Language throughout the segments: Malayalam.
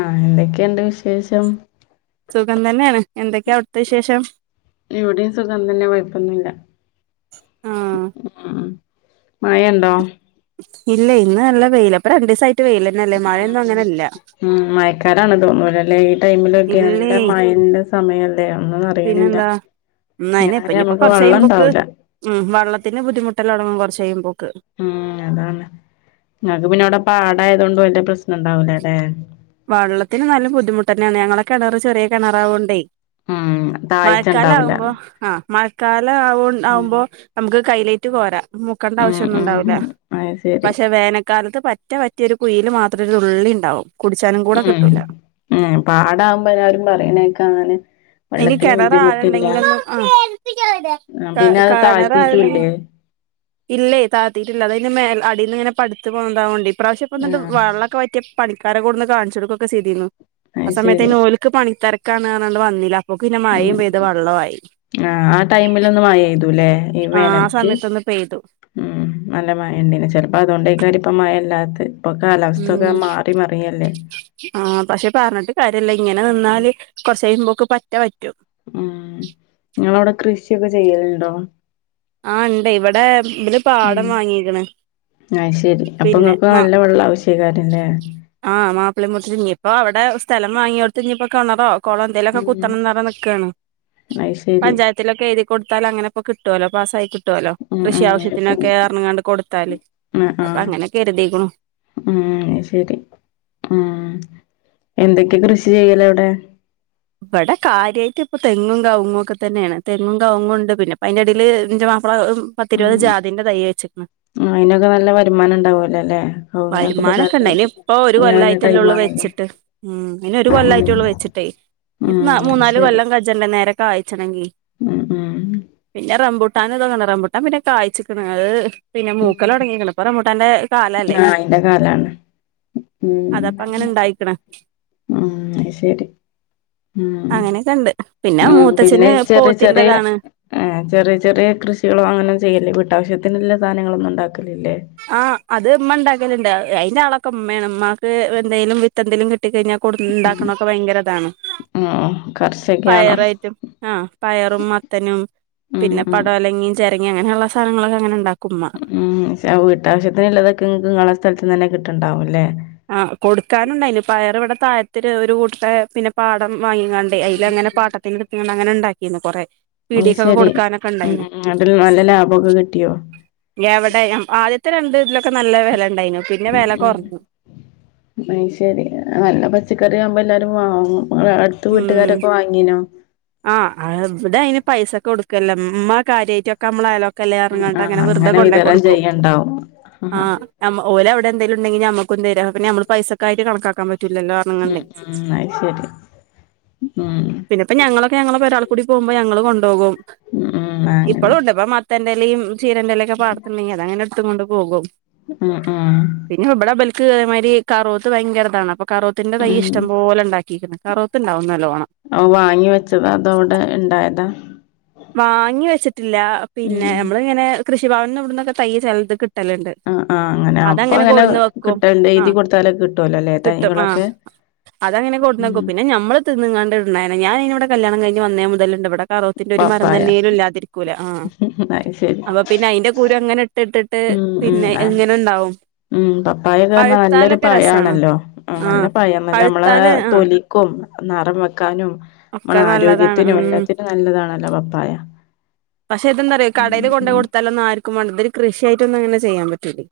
ആ എന്തൊക്കെയണ്ട് വിശേഷം സുഖം തന്നെയാണ് എന്തൊക്കെയാ അവിടുത്ത വിശേഷം എവിടെയും സുഖം തന്നെ കൊയ പ്പൊന്നുമല്ല ആഹ് മഴ ഉണ്ടോ ഇല്ല ഇന്ന് നല്ല വെയിൽ അപ്പ രണ്ട ദിവസ ഉ ഉ മായക്കാരാണ്ന്ന്‌ തോന്നലല്ലേ ഈ ടൈമിലൊക്കെ ഇല്ലേ മഴ സമയം അറിയണില്ല ഉ് അയിന് ഇപ്പ ഇങ്ങനായാ ഇനിയിപ്പൊ നമുക്ക് വെള്ളം കൊറച്ചായും പൊക്ക് ഉണ്ടാവൂല ഉം വെള്ളത്തിന് ബുദ്ധിമുട്ടല്ല തു ടങ്ങും കുറച്ച ഉം അതാണ് ങ്ങക്ക് പിന്നെ അവിടെ പാടായത കൊണ്ട് വലിയ പ്രശ്നം ഉണ്ടാവൂലേ അല്ലെ വെള്ളത്തിന് നല്ല ബുദ്ധിമുട്ട് തന്നെയാണ് ഞങ്ങളെ കിണർ ചെറിയ കിണറാവണ്ടേ ആ മഴക്കാല ആവുമ്പോ ആഹ മഴക്കാല ആ ഉം ആവുമ്പോ നമുക്ക് കയ്യിലേ പോരാ മുക്കണ്ട ഉം ആവശ്യം ഒന്നും ഉം ഉണ്ടാവൂല്ല അത് ശരി പക്ഷെ വേനൽക്കാലത്ത് പറ്റ റ്റിയൊരു കുയില് മാത്രമം ഒരുതുള്ളി ഉണ്ടാവും കുടിച്ചാനും കൂടെ ഉം കിട്ടൂല ഉ പാടാവുമ്പോ എല്ലാരും പറയണേക്കെ അങ്ങനെ ഇനി വെള്ളത്തിന് ബുദ്ധിമുട്ടില്ല കിണറആഴേണ്ടെങ്കിലൊന്നും ആ ആ പിന്നെ അത് കിണറ ആണ്ടെങ്കിൽ താഴ്ത്തിട്ടുംല്ലേ ഇല്ലേ താത്തിട്ടില്ല അത് ഇനി അടി ഇന്ന്ങ്ങനെ പഠിു പോതുകൊണ്ട് ഇ പ്രാവശ്യം ആഹ് വെള്ളൊക്കെ പറ്റിയ പണിക്കാര കൂടുന്ന് കാണിച്ച കൊടുക്കുകൊക്കെ ചെയ്തിുന്നു ആ അത് സമയത്ത് ശരി നോലക്ക് പണിത്തരകാന്നവന്നില്ല ഉ ആഹ ആ ടൈമിലൊന്ന് മഴ്തുല്ലേ ആ വേനൽക്ക് സമയത്തൊന്ന് പെയ്തു ഉ നല്ല മഴ അതുകൊണ്ടേക്ക എല്ലാത്ത ഇപ്പൊ കാലാവസ്ഥൊക്കെ ഉം മാറി മറിയല്ലേ ആ പക്ഷെ പറഞ്ഞിട്ട് കാര്യമല്ല ഇങ്ങനെ നിന്നാല് കുറച്ച കഴിയുമ്പോക്ക് പറ്റ പറ്റ ഉം നിങ്ങളവിടെ കൃഷിയൊക്കെ ചെയ്യലുണ്ടോ ആഹ ഉണ്ട് ഇവിടെ ഇര് പാടം വാങ്ങിക്കണ് ആ ശരി അപ്പം നിങ്ങൾക്ക് നല്ല വെള്ളം ആവശ്യക്കാാരില്ലേ ആഹ് മാപ്പിളി മു [unintelligible] ഞ്ഞ്യേ ഇപ്പൊ അവടെ സ്ഥലം വാങ്ങ്യോട്ഞ്ഞ്പ്പം കെണറാ കൊളം എന്തേലൊക്കെ ഉം കുത്തണം എന്ന് പറഞ്ഞ് നിക്കാണ് അത് ശരി പഞ്ചായത്തിലൊക്കെ എഴുതികൊടുത്താൽ അങ്ങനോക്കെ കിട്ട്വോലൊ പാസ്സായിട്ട് കിട്ടോല്ലോ ഉം കൃഷി ഉം കിട്ടും കിട്ടും ആവശ്യത്തിനൊക്കയർഞ്ഞ് കാണ്ട് കൊടുത്താല് ആഹ് അപ്പൊ ആഹ് അങ്ങനെ കെര്തീക്ക്ണു ഉം അത് ശെരി ആ എന്തൊക്കെ കൃഷി ചെയ്യല് അവടെ ഇവടെ കാര്യായിട്ട് ഇപ്പൊ തെങ്ങും കവുങ്ങും ഒക്കെത്തെന്നെണ് തെങ്ങും കവുങ്ങും ണ്ട് പിന്നെ അതിന്റെടേല് ന്റെ മാ പത്തിരുപത് ഉം ജാതിന്റെ തൈ വെച്ചിക്ക്ണ് ആ അയ്നൊക്കെ നല്ല വരുമാനം ണ്ടാവുല്ലോ ലെ ഓ അയ്നൊക്കെ വരുമാനൊക്കെ നല്ല ടൈമാണല്ലോ ട്ട് ഉം പിന്നെ ഒരു കൊല്ലായിട്ടുള്ളൂ വെച്ച്ട്ടേ ഉം അത് മൂന്നാല് ശരി കൊല്ലം കജ്ജണ്ടേ നേരെ കായിച്ചണെങ്കി ഉം ഉം പിന്നെ റമ്പൂ മ്പൂട്ടാതൊക്കെണ്ട് റംബൂട്ടാൻ പിന്നെ കായ്ച്ച്ക്ക്ണ് അത് പിന്നെ ഉം മൂക്കലൊടങ്ങീക്ക്ണ് ഇപ്പം റംമ്പൂട്ടാന്റെ ആ കാലല്ലേ അയിന്റെ കാലാണ് ഉം അതപ്പങ്ങനെ ഇണ്ടായിക്ക്ണ് ഉം അയ് ശെരി അങ്ങനൊക്കെണ്ട് പിന്നെ മൂത്തച്ഛന് പോത്തിന്റതാണ് ഏ ചെറിയ ചെറിയ കൃഷികളും അങ്ങനൊന്നും ചെയ്യല്ലേ വീട്ടാവശ്യത്തിനുള്ള സാധനങ്ങളൊന്നും ണ്ടാക്ക ആ അത് ഉമ്മ ണ്ടാക്കല്ണ്ട് അയ്ന്റെ ആളൊക്കെ മ്മേണ് മ്മാക്ക് എന്തേലും വിത്തെന്തേലും കിട്ട കിട്ടി കഴിഞ്ഞാ കൊട് ഉം ണ്ടാക്കണൊക്കെ ഭയങ്കര താണ് ആ കർഷകയാണോ പയറായിട്ടും ആ പയറും മത്തനും ഉം പിന്നെ ഉം പടവലങ്ങിയും ചെ ട്ടങ്ങേ അങ്ങനെള്ള സാനങ്ങളൊക്കങ്ങനെ ണ്ടാ ഉം ശെ വീട്ടാവശ്യത്തിന് ഇല്ലതൊക്കെ ഇങ്ങക്ക് ഇങ്ങളെ സ്ഥലത്ത് ന്നെന്നെ കിട്ട്ണ്ടാവുംല്ലേ ആ കൊടുക്കാനുണ്ടായിന് പയർ ഇവടെ തായത്തൊരു ഒരു കൂട്ടരെ പിന്നെ പാ ട്ടം വാങ്ങിങ്ങാണ്ട് അയിലങ്ങനെ പാട്ടത്തിന് ഇട്ത്ത്ങ്ങാണ്ട് അങ്ങനെ ണ്ടാക്കീന്നു കൊറെ അ പീടിയേക്കൊക്കെ ശരി കൊടുക്കാനൊക്കെ ഉ ഇണ്ടായിന് അതിൽ നല്ല ലാഭമൊക്കെ കിട്ടിയോ എവിടെ ആദ്യത്തെ രണ്ട് ഇതിലൊക്കെ നല്ല വില ഉ ഉ അ ശരി നല്ല പച്ചക്കറ ആവുമ്പോ എല്ലാരും വാങ്ങും ഇങ്ങളെ അടുത്ത ഉം വീട്ടുകാരൊക്കെ വാങ്ങീനോ ആഹ അ ഇവിടെ അതിന് പൈസൊക്കെ കൊടുക്ക ഒമ്മ ആ കാര്യമായിട്ടൊക്കെ നമ്മള കല്യാണങ്ങാട്ട് ആഹ് അങ്ങനെ വെറുതെ കൊണ്ടോ വിതരണം കൊടുക്കും ചെയ്യണ്ടാവും ആ ആഹ് ഓല അവിടെ എന്തെും ണ്ടെങ്കി നമ്മക്ക പിെ നമ്മ പൈസക്ക ആായിട്ട് കണക്കാക്കൻ പറ്റൂല്ലോ ഉം അങ്ങണ്ടെിൽ ഉം അത് ശരി ഉം പിന്നെ ഇപ്പ ഞങ്ങളൊക്കെ ഞങ്ങള ഒരാൾ കൂടി പോകുമ്പോൾ ഞങ്ങള്ൾ കൊണ്ടുപോകും ഉ ഉ ആ അങ്ങനെ തന്റെറേും ചീരന്റെറേ ഒക്കെ പാർത്തുണ്ടെങ്ക അങ്ങനെ അടുത്ത കൊണ്ട് പോകും ആ ആഹ കതിരി കറുവത്ത് ഭയങ്കരതാണ് അപ്പൊ കറുത്തിന്റെ തൈ്യ ഉം ഇഷ്ടം പോലെ ഉണ്ടാക്കിയിരിക്കുന്നത് കറുവത്ത് ഉണ്ടാവുംന്ന നല്ലോണം ആ വാങ്ങി വെച്ചതാ അതോടെ ഉണ്ടായതാ വാങ്ങി വെച്ചിട്ടില്ല പിന്നെ നമ്മളിങ്ങനെ കൃഷിഭവന ഇവിടന്നൊക്കെ തയ്യ ചിലത് കിട്ട കിട്ടലുണ്ട് ആഹ് ആഹ് അങ്ങനെ അപ്പൊ അതങ്ങനെ അങ്ങനെ കൊടുന്ന് വെക്കും കിട്ടലുണ്ട് ആ എഴുതി കൊടുത്താലൊക്കെ കിട്ടുവല്ലോ അല്ലേ കിട്ടും ആഹ തൈകളൊക്കെ അതങ്ങനെ കൊടുന്നോക്ക ഉം പിന്നെ നമ്മള് തിന്നാണ്ട ഞാാന ഇവി കല്യാണം കഴി വന്നേ മുതലുണ്ട് ഇവിടെ കറവത്തിന്റെ ഒരു മരം പപ്പായ തന്നേലും ഇല്ലാതിരിക്കൂല്ല ആഹ അത് ശരി അപ്പൊ പിന്നെ അയിന്റെ കൂര അങ്ങനെ ഇട്ട് ഇട്ടിട്ട് ഉം ഉം പിന്നെ ആ എങ്ങനെുണ്ടാവും ഉം പപ്പായൊ കാരഞ്ഞാൽ നല്ലൊരു പഴ ആണല്ലോ ആ നല്ല ആഹ് പഴന്നല്ല നമ്മളെ പഴുത്താല് ആഹ് തൊലിക്കും നിറം വെക്കാനും നമ്മള ഒക്കെ നല്ലതാണ് ഉം ആരോഗ്യത്തിനും എല്ലാത്തിനും നല്ലതാണല്ലോ പപ്പായ പക്ഷെ ഇതന്താറയാ ഉം കടയിൽ കൊണ്ട ഉം കൊടുത്താലൊന്നും ആും ൊരു കൃഷിയായിട്ട ഒന്നും അങ്ങനെ ചെയ്യാൻ പറ്റില്ലേ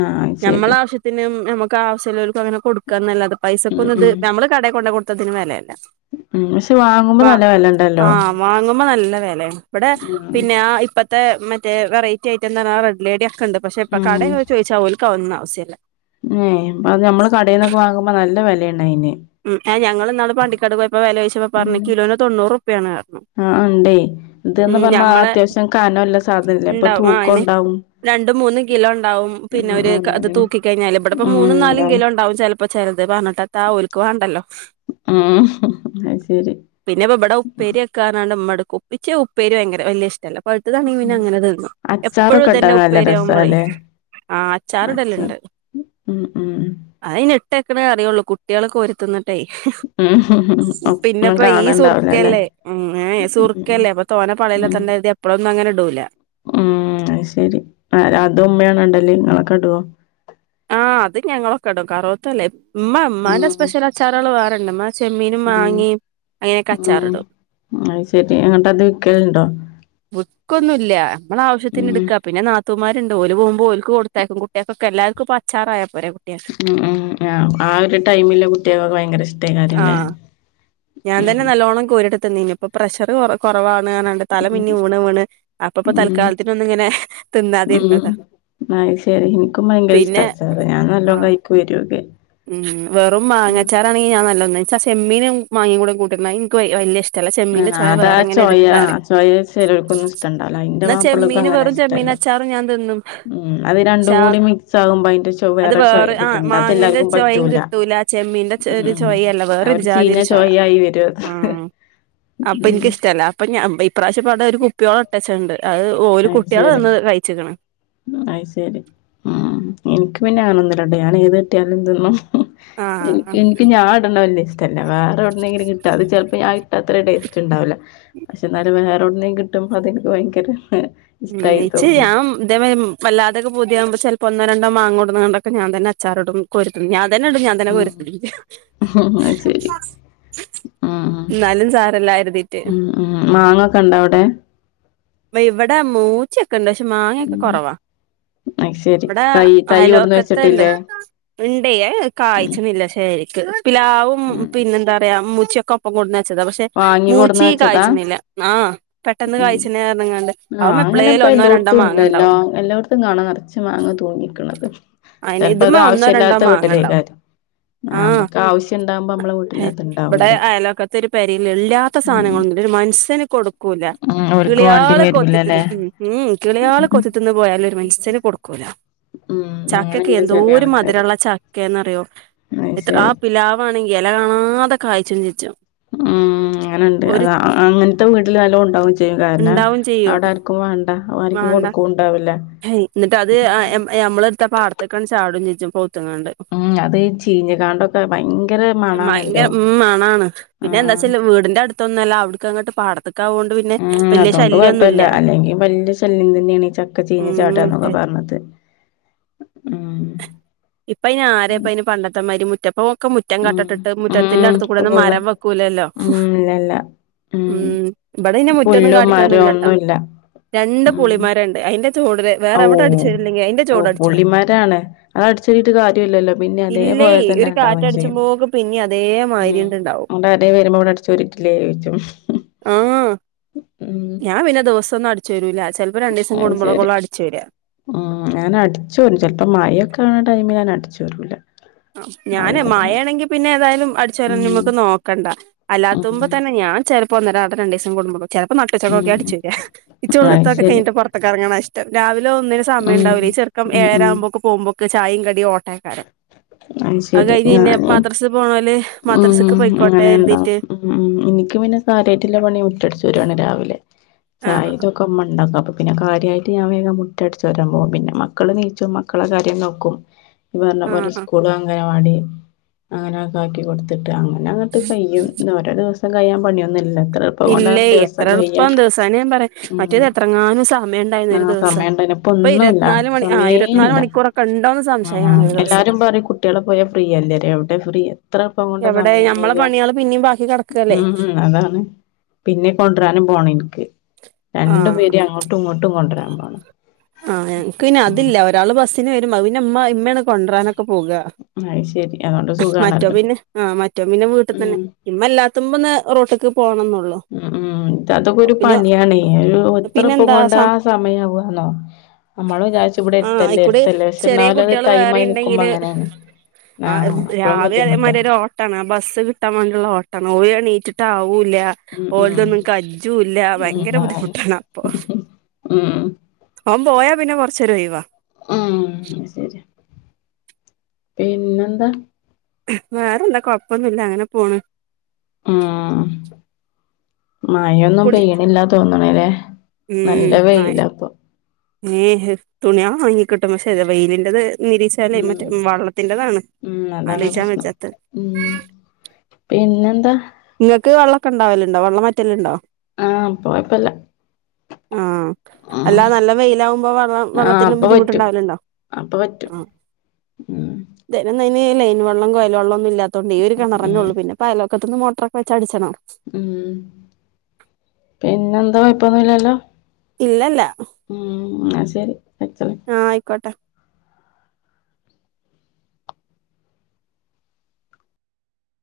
ആഹ് നമ്മള ശരി ആവശ്യത്തിനന് നമുക്ക് ആവശ്യമല്ലർക്കും അങ്ങെ കൊടുക്കുകന്നല്ല അത് പൈസക്ക ഉം ഒന്ന ഇത് ഉം നമ്മള് കട കൊണ്ട കൊടുത്തതിന് വിലയല്ല ഉം പക്ഷെ വാങ്ങുമ്പോ നല്ല വെലണ്ടല്ലോ ആഹ വാങ്ങുമ്പോ നല്ല വിലയാണ് ഇവിടെ ഉം പിന്നെ ആ ഇപ്പ മറ്റേ വററ്റി ഐറ്റം എന്ത പറഞ്ഞാ റെഡ് ലേഡിയ ഒക്കെണ്ട് പെ ഇ കടയൊെ ചോദിച്ചാൽ പോല ആാവുന്ന ആശ്യമല്ല ഉ അ അത് നമ്മള് കടയിൽന്നൊക്കെ വാങ്ങുമ്പോ നല്ല വിലയുണ്ട അതിന് ഉം ഞങ്ങൾ എന്നാള് പണ്ടിക്കട് പോയപ്പോ വില കിച്ച പറഞ്ഞ കിലോനന് തൊണ്ണൂറ്ുപയാണ് കാരണം ആഹ ഉണ്ടേ ഇതന്ന് പറഞ്ഞാ അത്യാവശ്യം കാനംല്ല സാധനല്ല ഇപ്പൊ ഇണ്ടാവും ആഹ് തൂക്കം അയന്നെ ഉണ്ടാവും രണ്ടും മൂന്നും കിലോ ഉണ്ടാവും പിന്നെ ഉം ഒരു അത് അതന്നെ തൂക്ക കഴിഞ്ഞാൽ ഇവിടെപ്പോ മൂന്നും നാലും കിലോ ഉണ്ടാവും ചിലപ്പോ ഇപ്പൊ ചെറത് പറഞ്ഞിട്ട് ത ആ അവലക്ക് വേണ്ടല്ലോ ഉം അത് ശരി പിന്നെപ്പോ ഇവിടെ ഉപ്പേരിയൊക്കൊനാണ്ട് മടു കുപ്പിച്ച് ഉപ്പേര് ഭയങ്കര വല ഇഷ്ടല്ലോ പഴു കണങ്ങി പിന്നെ ഉം അങ്ങനെ തീർന്നു എപ്പോഴും അച്ചാറൊക്കെ ഇട്ടാ ഇതന്നെ നല്ല ഉപ്പേരിയാക പറയും രസാല്ലേ ആഹ അച്ചാർ അച്ചാ ഇടല്ലുണ്ട് ഉം ഉം ഉ ക്കണേ അറിയുള്ളൂ കുട്ടികളൊെ രുത്തുന്നിട്ടേ ഉം ഒന്നും പിന്നെപ്പ ഈ കാണണ്ടാവൂലല്ലേ സുർുക്കല്ലേ ഉം സുർുക്കല്ലേ അപ്പൊ തോന പളല്ല ഉം തന്നെരുതി എപ്പഴൊന്നും അങ്ങനെ ഇടൂല ഉം ശെരി ആ അത ഉമ്മയാണ് ഉണ്ടല്ലേ ഇങ്ങളൊക്കെ ഇടുവോ ആഹ് അത് ഞങ്ങളൊക്കെ ഇടും കറോത്തല്ലേ ഉമ്മ ഉ്മാന്റെ ഉം സ്പെഷ്യൽ അച്ചാറുകൾ വേറണ്ട് ചെമ്മീനും വാങ്ങി അങ്ങനെക്കെ അച്ചാറി ഇടും അ ശെരി അങ്ങട്ട് അത് വിക്കലുണ്ടോ ബുക്കൊന്നും ഇല്ല നമ്മള ആവശ്യത്തിന് ഉം എടുക്കാ പിന്നെ അത്തമാരുണ്ട് ല് പോുമ്പോഓക്ക് കൊടുത്തേക്കും കുട്ടികൾക്കെ എല്ലാവർക്ക ഇപ്പ അച്ചാറ ഉം ഉം ആ ആ ഒരു ടൈമില് കുട്ടികൾക്കൊക്കെ ഭയങ്കര ഇഷ്ടേക്കാാര്ല്ലേ ആഹ് ഞാൻ തന്നെ നല്ലോണ്ണം കോരിടുത്തന്ന ഇനി ഇപ്പൊ പ്രഷർ കൊ കുറവാാണ് ാണ്ട് തലമ ഉം ഇന്ന ഊണ് വീണ് അപ്പ ഇപ്പോൊ ഉം തൽക്കാലത്തിനൊന്ന ഇങ്ങനെ തിന്നാതിരുന്നതോ അ ശരി എനിക്കും ഭയങ്കര ഇഷ്ടാച്ചാറ ഞാൻ നല്ലോ ആഹ് കഴക്ക് വരൂക്കെ ഉം വെറുംങ്ങച്ചാാരാണെങ്ക ഞാ നല്ലതന്നന്ന്മ്മീും മാങ്ങ കൂടി കൂട്ട എനിക്ക് വല ഇഷ്ടം ചെമ്മീന്റെ ആ ചോയ അതാ വേറെങ്ങനെ ചോയ ആ എടുത്താറ ചോയ ചിലർക്കൊന്നും ഇഷ്ടണ്ടാവില്ല എന്റെ എന്നാ മാപ്പിളക്കും ചെമ്മീന് അങ്ങനെ വെറും ചെമ്മീന ഇഷ്ടല്ല ഉം അത് രണ്ടും കൂടി മിക്സ് ആകുമ്പോ അതിന്റെ ചൊ അ വേറൊരു ചൊയ കിട്ടണ്ട് അതെല്ലാർക്കും വ യും പറ്റൂല കിട്ടൂല ചെമ്മീ [unintelligible] ഉം ആ ഒരു ചീഞ്ഞ ചോയായി വരും അത് അപ്പൊ ഉം എനിക്കിഷ്ടമല്ല അപ്പൊ ഇപ്രാവശ്യ പാട ഒരു കുപ്പിയോട് ഇട്ടച്ചത്.. അത് ശരി അത് ശരി. ഇട്ട ഞാ ഏത് കെട്ടിയാലു [unintelligible] ആ [unintelligible] ഇന്ക് ഞാൻടണ വല്ല ഇഷ്ട്ടല്ല വേറെ ഇവിടന്നെങ്കിലും കിട്ടും അത് ചിലപ്പോ ഞാൻിട്ടാ അത്ര ഒരു ടേസ്റ്റ് ഉണ്ടാവില്ല.. പക്ഷെ എന്നാലും വേറെോടന കിട്ടുമ്പോ [unintelligible] ഉ ഇച്ചേ തോന്നും ഞൻ [unintelligible] ഒന്നോ രണ്ടോ മാങ്ങോട്ടുംങ്ങണ്ടൊക്കെ ഞൻ തന്നെ അച്ചാോടും കോരിത്തിന്നും. അ ഉം അത് ശരി. [unintelligible] ഉം. എന്നാലും സാറല്ലാം [unintelligible] ഉം ഉം. മാങ്ങ ഒക്കെ ഉണ്ടോ അവിടെ? ഇവിടെ മൂച്ചിയൊക്കെഇണ്ട് പക്ഷെ മാങ്ങൊക്കെ ഉം. കുറവാ. അത് ശരി. ഇവിടെ തൈ തൈ കൊടന്ന് അയലോക്കത്തണ്ട് വെച്ചിട്ടില്ലേ? ഉണ്ടേ ഉം. കാഴ്ചന്നില്ല ശരിക്ക പിിലാവും ഉം. പിന്നെ എന്താ പറയാ മുൂച്ചയൊക്കെ ഒപ്പം [unintelligible] ത പക്ഷെ വാങ്ങി മൂച്ചി കൊടന്ന് വെച്ചതാ? കാായ്ചണ ഇല്ല ആ പെട്ടെന്ന് കാായ്ചങ്ങാണ്ട്. ആഹ അങ്ങനെ ഇപ്പ എല്ലായിടത്തും ഉണ്ട്ല്ലോ എല്ലായിടത്തും കാണ നിറച്ചു മാങ്ങതൂങ്ങി കാണത്.. അയ്ന് ചിലപ്പോ അത് ഇത്മ്മെ ഒന്നോ ആവശ്യ രണ്ടോ ഇല്ലാത്ത മാങ്ങണ്ടാവും വീട്ടിലേയ്ക്കാരും. ആഹ് നമ്മക്ക് ആവശ്യം ഇണ്ടാവുമ്പോ നമ്മളെ വീട്ടിലത് ഇവിടെ ഇണ്ടാവൂല.. അയലോക്കത്തെ ഒരു ഇല്ലാത്ത സാധനങ്ങളൊന്നും ഒരു മനുഷ്യന് കൊടുക്കൂല്ല ഉം. ഓൽക്ക് വേണ്ടി കിളിയള്. വരൂലല്ലേ? ക്കിളിയള് കൊത്തിത്തുന്ന് പോയാല ഒരു മനുസ്യന് കൊടുക്കൂല. ഉം. അങ്ങനെ ചക്കയക്കെ ഉണ്ട് എന്തോ ചെല ഒരു ആൾക്കാര്. മധുരമുള്ള ചക്ക.. അോ അത് എത്ര ആ ശരി. പിിലാവാണെങ്കി ഇല കാണാതെകയ്ച്ചിക്ക്ന്.. ഉം അങ്ങനെുണ്ട് [unintelligible] കാരണം ഉണ്ടാവും ചെയ്യും അവിടെ ആർക്കും വേണ്ട ആർക്കും കൊടുക്കുംണ്ടാവില്ല. ഹ് എന്നിട്ട്ത് മ്മള എടുത്ത പാടത്തൊക്കെചാട. ങ്ങണ്ട്. [inaudible] ഉം അത് ചീഞ്ഞകാണ്ടൊക്കെ ഭയങ്കര മണാണല്ലോ ഭയങ്കര ഉ മണാണ് പിന്നെ ആഹ് എന്താച്ചാല് വീടിന്റെ.. അടുത്തൊന്നല്ല അവിടക്ക്ങ്ങട്ട് പടത്തൊക്കെ ആകോണ്ട്... ഉ അതുകൊണ്ട് കുഴപ്പില്ല അല്ലെങ്കിൽ വലിയ ശല്യം തന്നെണ് ഈ ചക്ക ചീഞ്ഞ ഉം ചാട്ന്നൊക്കെ പറഞ്ഞത് [unintelligible] ആ ഇപ്പൊ അയിൻ ആരപ്പ പണ്ടത്തമാരി മുറ്റപ്പൊ ഒക്കെ മുറ്റം ഉം കട്ടട്ടിട്ട് മുറ്റത്തിന്റെ ഉം അടുത്ത് കൂടെ ഇപ്പൊ ഒന്ന് ഫുള്ള് മരം വെക്കൂലല്ലോ. ഉം ഇല്ലല്ല ഉം ഇവിടെ ഇെ മുറ്റൊന്നും പുല്ലും മരവും കാട്ടിട്ടൊന്നുംല്ലട്ടോ ഒന്നുല്ല രണ്ട് ഉം പുളിമരണ്ട്. ചോടില് വേറെ ഓ എവിടെ അടിച്ചു വാരില്ലെങ്കിലും അയിന്റെ ഓ ചോട് അടിച്ചു വാരണം പുള്ളിമാരാണ് അത- ചെട്ട് കാര്യല്ലല്ലോ പിന്നെ ഇല്ലേ അതേപോലെ തന്നെ ഒരു ഉണ്ടാവു ചെയ്യും കാറ്റടിച്ചുമ്പോക്ക് പിന്നിം ഉ. അതേമായിരിണ്ട്ണ്ടാവും വരുമ്പോ ഇവിടെ അടിച്ചോറേറ്റില്ലേ ചോച്ചും. ആ ഞാൻപിന്നെ ദിവസം ഒന്നും അടിച്ച് വാര്ല്ല അ ശരി ഉ ഞാൻ അടിച്ചോറും ചിലപ്പോ മായൊക്കെ.. ആടൈമിൽഞൻ അടിച്ചു വരുള്ളൂ. ഞാാന് മഴയാണെങ്കി പിന്നെ ഏതായാലും അടിച്ചര ഉം നമ്മക്ക് നോക്കണ്ട അല്ലാത്തുമ്പോ ഉം തന്നെ.. ആ ചിലപ്പോ..... രണ്ട് ദിവം കടുമ്പോ ചിലപ്പോ ഉം നട്ടുച്ചയ്ക്കൊക്കെ അടിച്ചുരാ.. അത് ശരി ഒന്നും ഉം സമയംണ്ടാല്ലേ ഈ ചേർക്കാൻ ഉം ഏഴര ഉം ആകു പോമ്പോൊക്ക് ചായും കടിയ ഓട്ടേക്കാരൻ ആ ശരി. പോണോല് മദ്രസ്ക്ക് ഉം പൊയ്ക്കോട്ടെ അങ്ങനെ ഉണ്ടാ കരുതീട്ട് ഉ ഉ എനിക്ക് പിന്നെ കാര്യയിട്ടളപ്പണി ന്മുറ്റടച്ച്ു വരുവാണി രാവിലെ... ആഹ് ചായഅതൊക്കെ മ്മുണ്ടാക്കി അപ്പ പിന്നെ കാര്യമായിട്ട് ഞാൻ വേഗം മുറ്റം അടിച്ച് വാരാൻ പോകും പിന്നെ മക്കള് നീച്ചും മക്കളെ കാര്യം നോക്കും. പറഞ്ഞ ആഹ് പോലെ ആഹ് സ്കൂള അങ്കണവാടി അങ്ങനെയൊക്കെ ആക്കും. അ അങ്ങനെ അങ്ങോട്ട് കഴ്യും ഇ ഓരോ ദിവസം കഴ്യാൻ പണിയൊന്നുമല്ല. എത്ര എളുപ്പം ഇല്ലേ കൊണ്ടദിവസം എത്ര കഴിയാ എളുപ്പം ദിവസാന് ഞാൻ പറയാ ഉ മറ്റേത് എത്രങ്ങാനും സമയം ഉണ്ടായിരുന്നു ആ ഒരു ദിവസം സമയണ്ട ഇപ്പൊ പ്പൊന്നുല്ല ഇരുപത്തിനാല് മണി ആ ഇരുപത്തിനാല് സമേല്ല മണിക്കൂറൊക്കെ ഉണ്ടോന്ന് സംശയമാണ് ഒരു ദിവസം എല്ലാരും പറയും കുട്ടി കുട്ടിള് പോയാ ഫ്രീ അല്ലേ എവിടെ ഫ്രീ എത്ര എവിടെ എളുപ്പംകൊണ്ടസമയം ഞമ്മളെ കഴിയ പണികള് പിന്നെയും ബാക്കി കിടക്കല്ലേ ഉം അതാണ് പിന്നെ കൊണ്ടുവരാനും പോണം ഇനിക്ക് രണ്ടു ആഹ് പേര അങ്ങോട്ടും ഇങ്ങോട്ടും കൊണ്ടുവരാൻ പോണം ആ ഞക്ക് പിന്നെ അതില്ല ഒരാള് ബസ്സിന് വരും പിന്നെമ്മമ്മണ് കൊണ്ടരാനൊക്കെ പോക അത് ശരി അതോണ്ട് മറ്റോ സുഖാണല്ലോ പിന്നെ ആ മറ്റോ പിന്നെ വീട്ടിൽ തന്നെ ഉം ഇമ്മ എല്ലാത്തുമ്പ റോട്ടക്ക് ഉ ഉ അതൊക്കെ ഒരു പിന്നെ പണിയാണ് ഒരു എത്രപ്പം പിന്നെന്താ കൊണ്ടാ സം സമയവുവാന്നോ നമ്മള് വിചാരിച്ച ഇവിടെ ആ എരുത്തല്ലേ അയിക്കൂടെ എരുത്തല്ലേ പക്ഷെ ചെറിയ എന്നലും അത് കുട്ടികള് വേറെ ടൈമായി നിക്കുമ്പോ ഉണ്ടെങ്കില് അങ്ങനെയാണ് ആ ആഹ് അപ്പളും രാവില ബുദ്ധിമുട്ടാ അതേമാതിരി ഒരു ഓട്ട ആ ബസ് കിട്ടാൻ വേണ്ടിയുള്ള ഓട്ടാണ് ഒര് വേണീറ്റ് ഉം ഉം ഓലതൊന്നും കജ്ജുംല്ല ഉം ഭയങ്കര അതാണ് ബുദ്ധിമുട്ടാണ് അപ്പൊ ഉം ഓൻ പോയാ പിന്നെ കൊറച്ചരഒയിവ ഉം അത് ശരി പിന്നെന്താ വേറെലന്താ കൊഴപ്പൊന്നുമല്ല അങ്ങനെ പോണ് ആ.. മഴൊന്നും കുടി പെയണില്ലാ തോന്നണല്ലേ നല്ല വെയിലപ്പൊ ഏ തുണിയാള് ഓണങ്ങി കിട്ടും പക്ഷെ വെയിലിൻറത് വിരീച്ചാല ഉം മറ്റേ വെള്ളത്തിന്റെതാണ് ഉം അതാണ് ആലോചിച്ചാൻ പ്രശ്നം വെജാത്ത് ഉം പിന്നെന്താ നിങ്ങൾക്ക് വെള്ളക്കെ ഉണ്ടാവല്ലണ്ടോ വെള്ളം വറ്റലുണ്ടോ ആ പ്പ കുയപ്പല്ല ആ അല്ലാ നല്ല വെയിലകുമ്പോ വ വെള്ളത്തിന് ബുദ്ധിമുട്ടുണ്ടാവലണ്ടോ പ്പറ്റും ദൈനംലൈ വെള്ളം കൊയൽെവെള്ളന്നും ഇല്ലാത്തൊണ്ട് ഈ ഒരു കിണർ ഉം നെഉള്ളു പിന്നെ അയൽപക്കത്ത് നിന്ന് മോട്ടറൊച്ചടിച്ചണം ഉം പിന്നെ എന്താ കുയപ്പൊന്നുല്ലല്ലോ ഇല്ലല്ല ഉ ന്നാ ശരി വെച്ചളി ആഹ് ആയിക്കോട്ടെ